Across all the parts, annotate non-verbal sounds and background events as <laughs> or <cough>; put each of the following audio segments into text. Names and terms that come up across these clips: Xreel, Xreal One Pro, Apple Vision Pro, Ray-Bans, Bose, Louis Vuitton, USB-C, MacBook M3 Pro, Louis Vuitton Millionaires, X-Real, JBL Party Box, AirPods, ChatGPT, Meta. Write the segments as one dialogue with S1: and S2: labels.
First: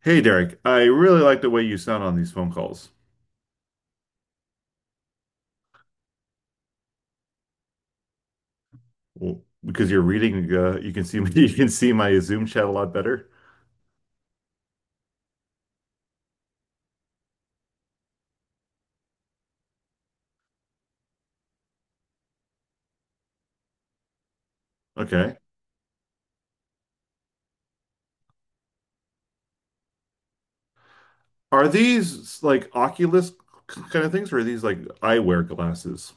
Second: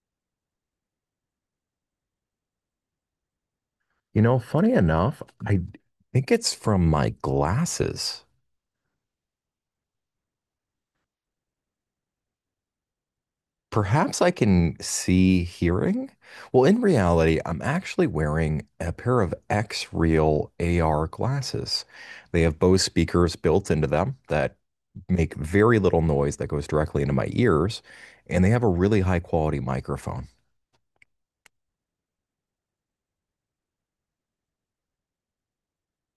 S1: Hey Derek, I really like the way you sound on these phone calls.
S2: You know, funny enough, I think it's from my glasses.
S1: Well, because you're reading, you can see me, <laughs> you can see my Zoom chat a lot better.
S2: Perhaps I can see hearing. Well, in reality, I'm actually wearing a pair of X-Real AR glasses. They have Bose speakers built into them that make
S1: Okay.
S2: very little noise that goes directly into my ears, and they have a really high quality microphone.
S1: Are these like Oculus kind of things, or are these like eyewear glasses?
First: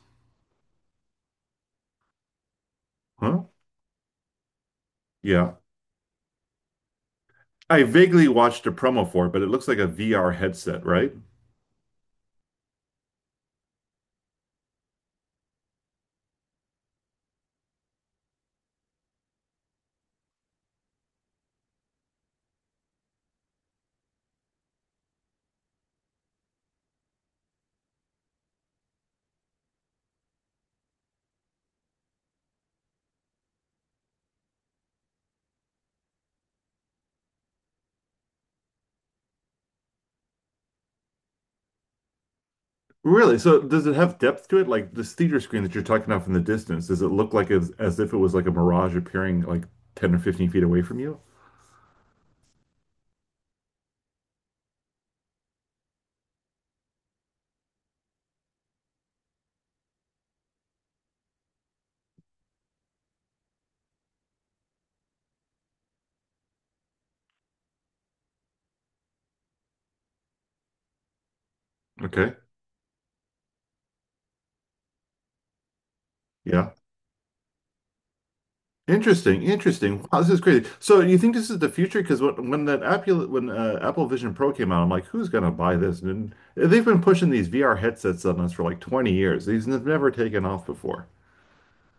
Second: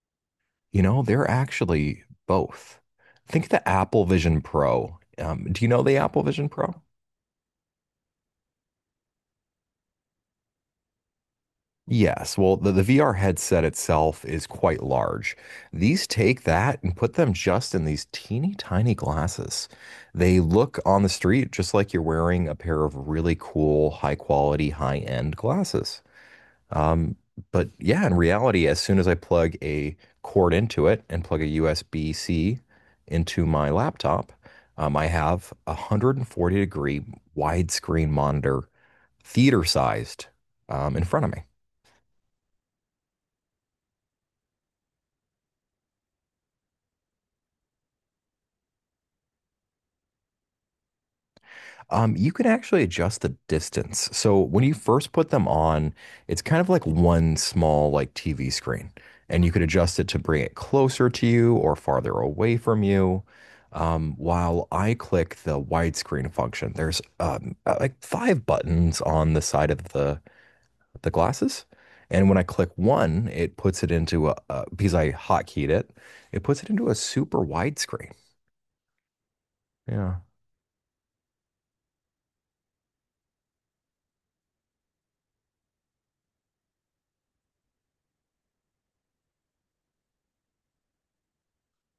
S2: You know, they're actually both.
S1: Huh?
S2: Think the Apple Vision Pro.
S1: Yeah.
S2: Do you know the Apple Vision Pro?
S1: I vaguely watched a promo for it, but it looks like a VR headset, right?
S2: Yes, well, the VR headset itself is quite large. These take that and put them just in these teeny tiny glasses. They look on the street just like you're wearing a pair of really cool, high quality, high end glasses. Um, but yeah, in reality, as soon as I plug a cord into it and plug a USB-C into my laptop, I have a 140-degree widescreen monitor, theater sized, in front of me.
S1: Really? So does it have depth to it? Like this theater screen that you're talking about from the distance, does it look like as if it was like a mirage appearing like 10 or 15 feet away from you?
S2: You can actually adjust the distance. So when you first put them on, it's kind of like one small like TV screen, and you could adjust it to bring it closer to you or farther away from you. While I click the widescreen function, there's like five buttons on the side of the glasses, and
S1: Okay.
S2: when I click one, it puts it into a because I hotkeyed it, it puts it
S1: Yeah.
S2: into a super widescreen.
S1: Interesting, interesting.
S2: Yeah.
S1: Wow, this is crazy. So you think this is the future? Because when that Apple Vision Pro came out, I'm like, who's gonna buy this? And they've been pushing these VR headsets on us for like 20 years. These have never taken off before.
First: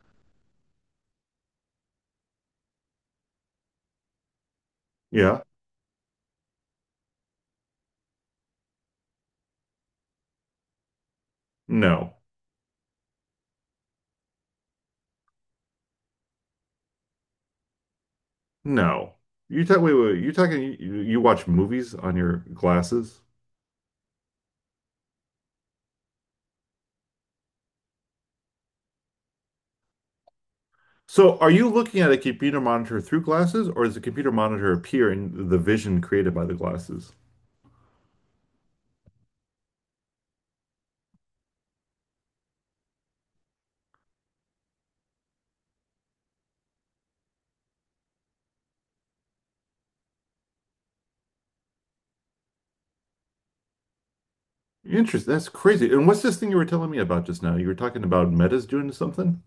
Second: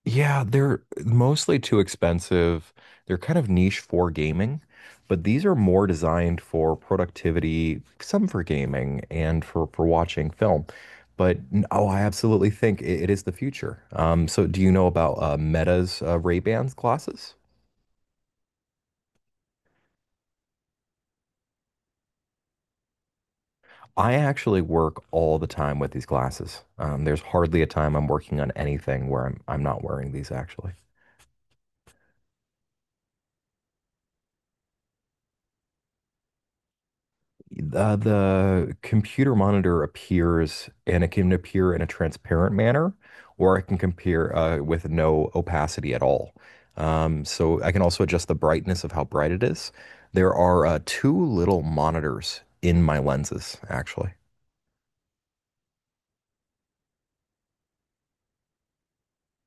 S2: Yeah, they're mostly too expensive. They're kind of niche for gaming, but
S1: Yeah?
S2: these are more designed for productivity, some for gaming and for watching film. Oh, I
S1: No,
S2: absolutely think it is the future. So do you know about Meta's Ray-Bans glasses?
S1: no. You talk. Wait, wait. You talking? You watch movies on your glasses?
S2: I actually work all the time with these glasses. There's hardly a time I'm working on anything where I'm not wearing these actually.
S1: So are you looking at a computer monitor through glasses, or does the computer monitor appear in the vision created by the glasses?
S2: The computer monitor appears and it can appear in a transparent manner, or it can compare with no opacity at all. So I can also adjust the brightness of how bright it is. There are two little monitors in my lenses, actually.
S1: Interesting. That's crazy. And what's this thing you were telling me about just now? You were talking about Meta's doing something?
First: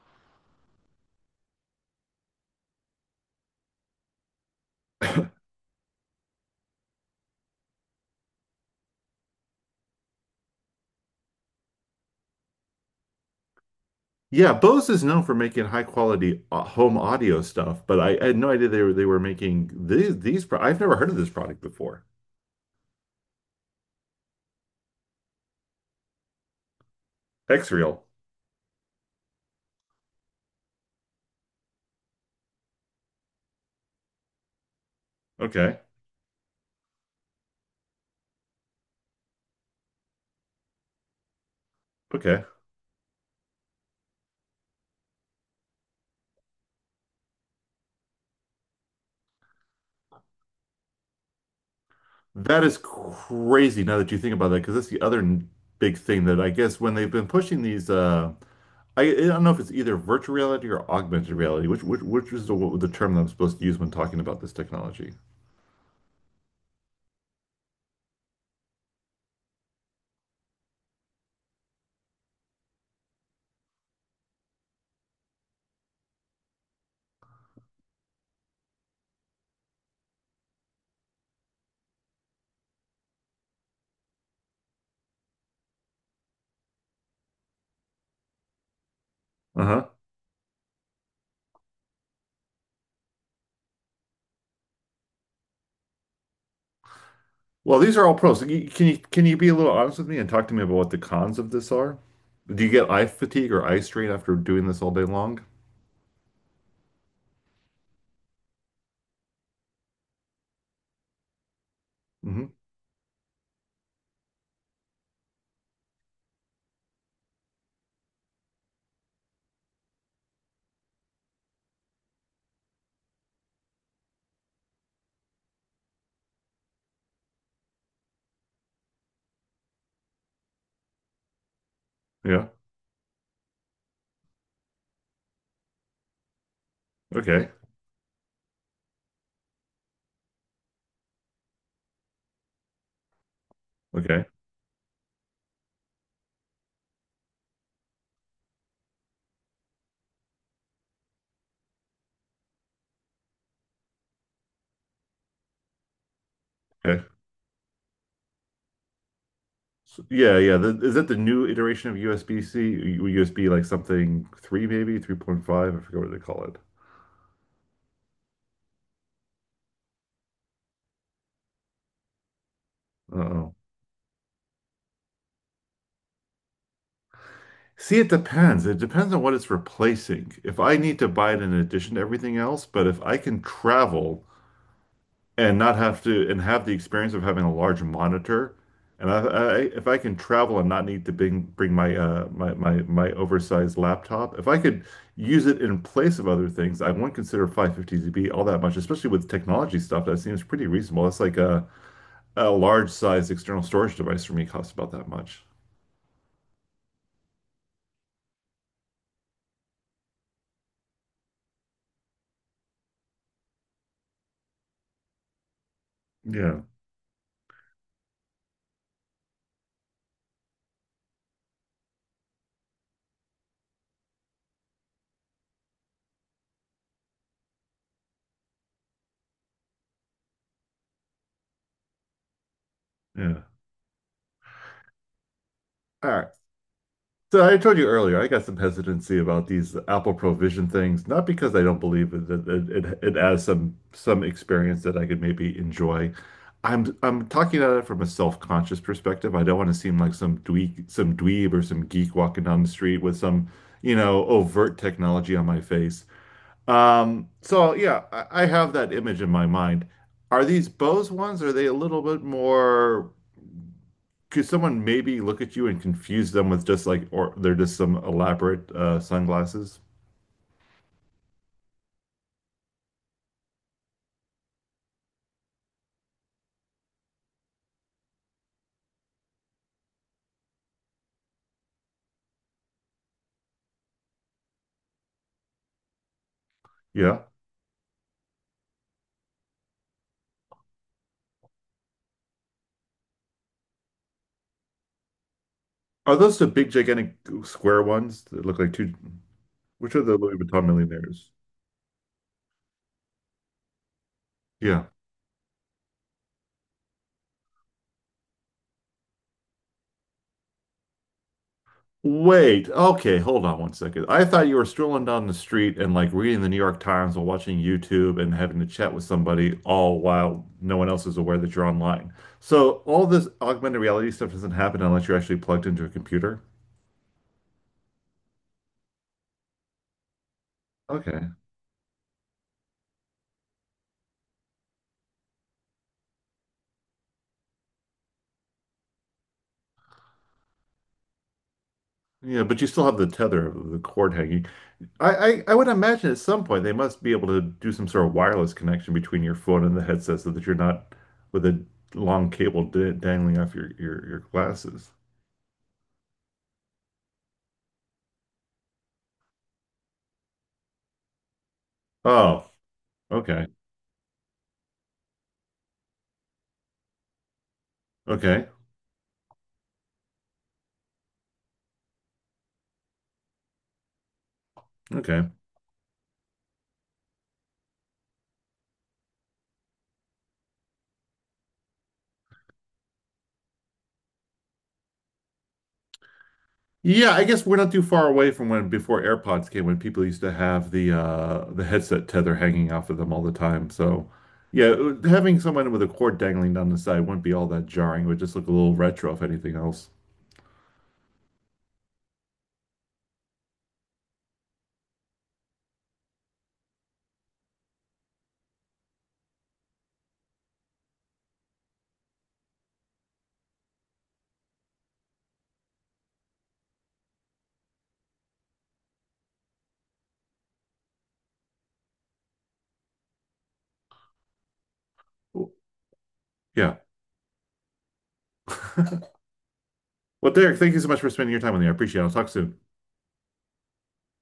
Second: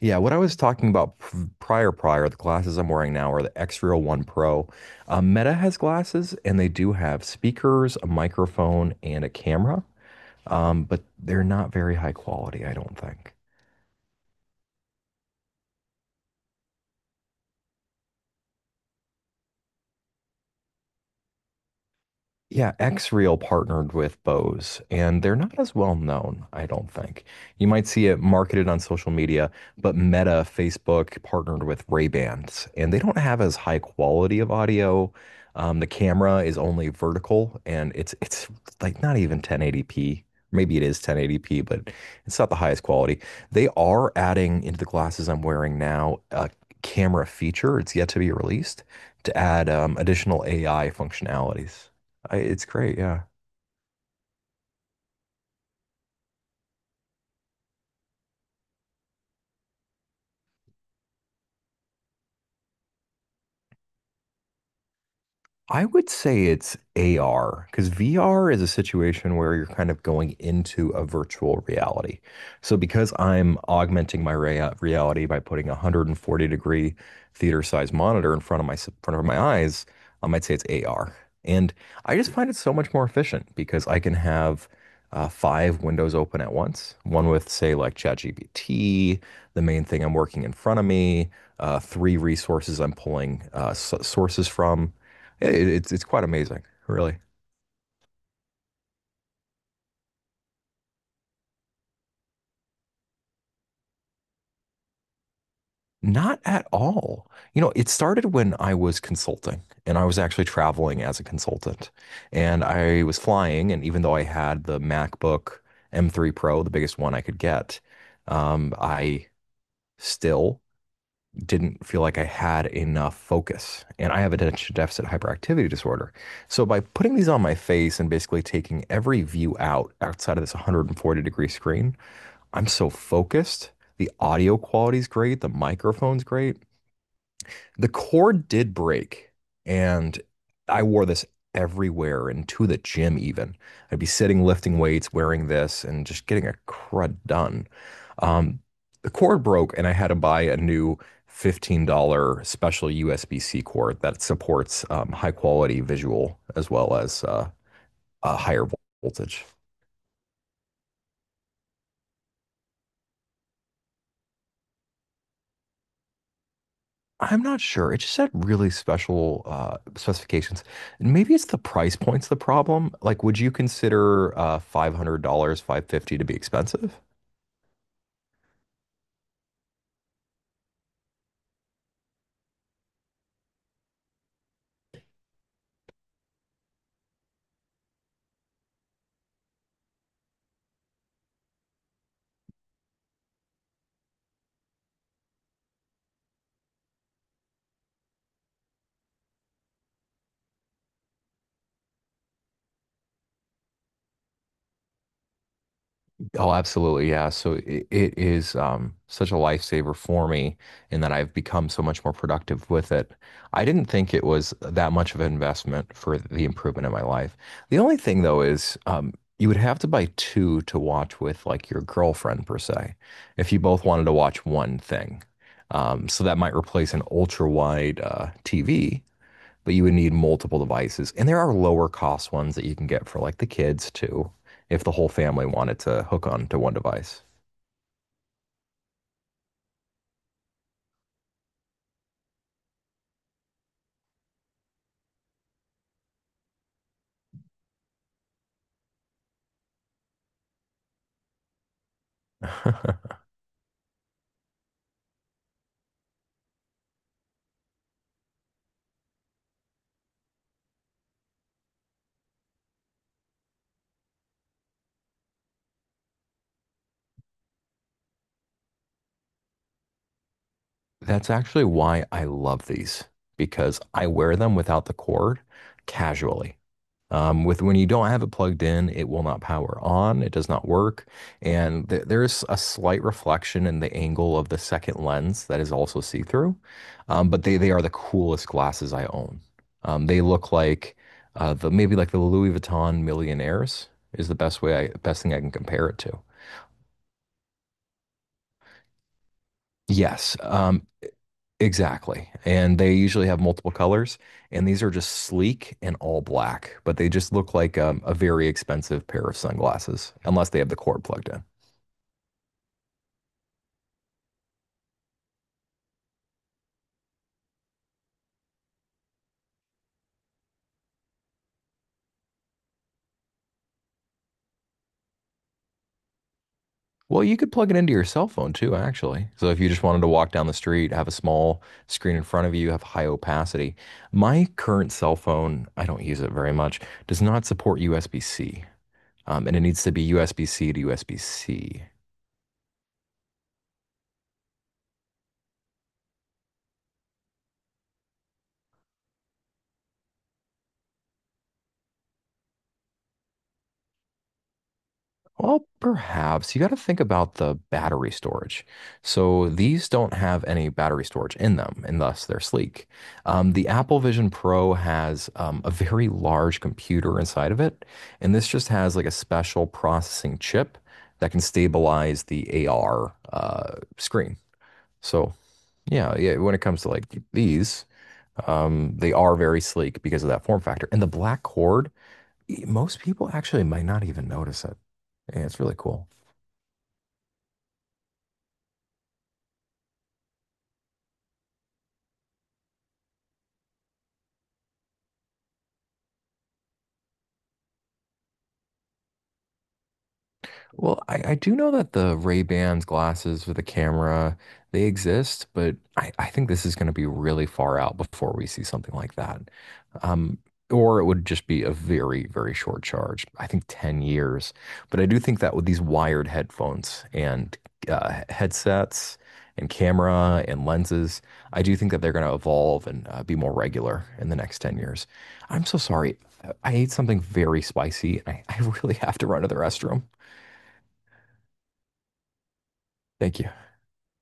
S2: Yeah, what I was talking about prior, the glasses I'm wearing now are the Xreal One Pro. Meta has glasses, and they do have speakers, a microphone, and a camera. But they're not very high quality, I don't think.
S1: Yeah, Bose is known for making high quality home audio stuff, but I had no idea they were making these pro I've never heard of this product before.
S2: Yeah, X-Reel partnered with Bose, and they're not as well known, I don't think. You might
S1: Xreel.
S2: see it marketed on social media, but Meta, Facebook partnered with Ray-Bans, and they don't have as high quality of audio.
S1: Okay.
S2: The camera is only vertical, and it's like not even 1080p. Maybe it is 1080p, but it's
S1: Okay.
S2: not the highest quality. They are adding into the glasses I'm wearing now a camera feature. It's yet to be released to add additional AI functionalities. I,
S1: That
S2: it's
S1: is
S2: great. Yeah.
S1: crazy now that you think about that, because that's big thing that I guess when they've been pushing these I don't know if it's either virtual reality or augmented reality, which which is the term that I'm supposed to use when talking about this technology.
S2: I would say it's AR because VR is a situation where you're kind of going into a virtual reality. So because I'm augmenting my reality by putting a 140-degree theater size monitor in front of front of my eyes, I might say it's AR. And I just find it so much more efficient because I can have five windows open at once, one with say like ChatGPT, the main
S1: Uh-huh.
S2: thing I'm working in front of me, three resources I'm pulling s sources from yeah, it's quite amazing, really.
S1: Well, these are all pros. Can you be a little honest with me and talk to me about what the cons of this are? Do you get eye fatigue or eye strain after doing this all day long?
S2: Not at all. You know, it started when I was consulting and I was actually traveling as a consultant.
S1: Hmm.
S2: And I was flying, and even though I had the MacBook M3 Pro, the biggest one I could get, I still didn't feel like I had enough focus. And I have attention deficit hyperactivity disorder. So by putting these on my face and basically taking every view outside of this 140-degree screen,
S1: Yeah.
S2: I'm so focused. The audio quality's great. The microphone's great.
S1: Okay.
S2: The cord did break, and I wore this everywhere and to the gym even. I'd be
S1: Okay.
S2: sitting lifting weights wearing this and just getting a crud done. Um, the cord broke, and I had to buy a new $15 special USB-C cord that supports high quality visual as well
S1: Okay.
S2: as a higher voltage.
S1: So, yeah, yeah. The, is that the new iteration of USB-C? USB like something three maybe, 3.5? I forget what they call it.
S2: I'm not sure. It just had really special specifications. And maybe it's the price point's the problem. Like, would you
S1: Uh-oh.
S2: consider $500, 550 to be expensive?
S1: See, it depends. It depends on what it's replacing. If I need to buy it in addition to everything else, but if I can travel and not have to and have the experience of having a large monitor. And I if I can travel and not need to bring my oversized laptop, if I could use it in place of other things, I wouldn't consider 550 to be all that much, especially with technology stuff. That seems pretty reasonable. That's like a large size external storage device for me costs about that much.
S2: Oh, absolutely. Yeah. So it is such a lifesaver for me in that I've become so much more productive with it. I didn't think it was that much of an investment for the
S1: Yeah,
S2: improvement in my life. The only thing, though, is you would have to buy two to watch with like your girlfriend, per se, if you both wanted to watch one thing. So that might replace an ultra wide TV but you would need multiple devices. And there are lower cost ones that you can get for like
S1: yeah.
S2: the kids too, if the whole family wanted to
S1: All
S2: hook
S1: right.
S2: on to one device.
S1: So I told you earlier, I got some hesitancy about these Apple Provision things, not because I don't believe it that it adds some experience that I could maybe enjoy. I'm talking about it from a self-conscious perspective. I don't want to seem like some dweeb or some geek walking down the street
S2: <laughs>
S1: with some, you know, overt technology on my face. So yeah, I have that image in my mind. Are these Bose ones? Are they a little bit more? Could someone maybe look at you and confuse them with just like, or they're just some elaborate sunglasses?
S2: That's actually why I love these because I wear them without the cord casually. With when you don't have it plugged in, it will not power on. It does not work, and there's a slight reflection in the angle of the second lens that is also see-through.
S1: Yeah.
S2: But they are the coolest glasses I own. They look like the maybe like the Louis Vuitton Millionaires is the best way I best thing I can compare it
S1: Are
S2: to.
S1: those the big, gigantic square ones that look like two? Which are the
S2: Yes,
S1: Louis Vuitton millionaires?
S2: exactly. And they usually have multiple colors, and these
S1: Yeah.
S2: are just sleek and all black, but they just look like a very expensive pair of sunglasses, unless they have the cord plugged in.
S1: Wait. Okay. Hold on 1 second. I thought you were strolling down the street and like reading the New York Times or watching YouTube and having a chat with somebody all while no one else is aware that you're online. So all this augmented reality stuff doesn't happen unless you're actually plugged into a computer.
S2: Well, you could plug it into your cell phone too, actually. So if you just wanted to walk down the street, have a
S1: Okay.
S2: small screen in front of you, have high opacity. My current cell phone, I don't use it very much, does not support USB-C. And it needs to be USB-C to USB-C.
S1: Yeah, but you still have the tether of the cord hanging. You I would imagine at some point they must be able to do some sort of wireless connection between your phone and the headset so that you're not with a long cable d dangling off your glasses.
S2: Well, perhaps you got to think about the battery storage. So these don't have any battery storage in them, and thus they're
S1: Oh,
S2: sleek.
S1: okay.
S2: The Apple Vision Pro has a very large computer inside of it, and
S1: Okay.
S2: this just has like a special processing chip that can stabilize the AR screen.
S1: Okay.
S2: So yeah, yeah, when it comes to like these, they are very sleek because of that form factor. And the black cord, most people actually might not even notice it. Yeah, it's really cool.
S1: Yeah, I guess we're not too far away from when before AirPods came, when people used to have the headset tether hanging off of them all the time. So yeah, having someone with a cord dangling down the side wouldn't be all that jarring. It would just look a little retro if anything else.
S2: Well, I do know that the Ray-Bans glasses with the camera, they exist, but I think this is going to be really far out before we see something like that. Um, or it would just be a very, very short charge. I think 10 years. But I do think that with these wired headphones and headsets and camera and lenses, I do think that they're going to evolve and be more regular in the next 10 years.
S1: Oh,
S2: I'm so sorry. I
S1: yeah.
S2: ate something very spicy and I <laughs> really
S1: <laughs>
S2: have to run to the restroom.
S1: Well, Derek, thank you so much for spending your time with me. I appreciate it. I'll talk soon.
S2: Thank you.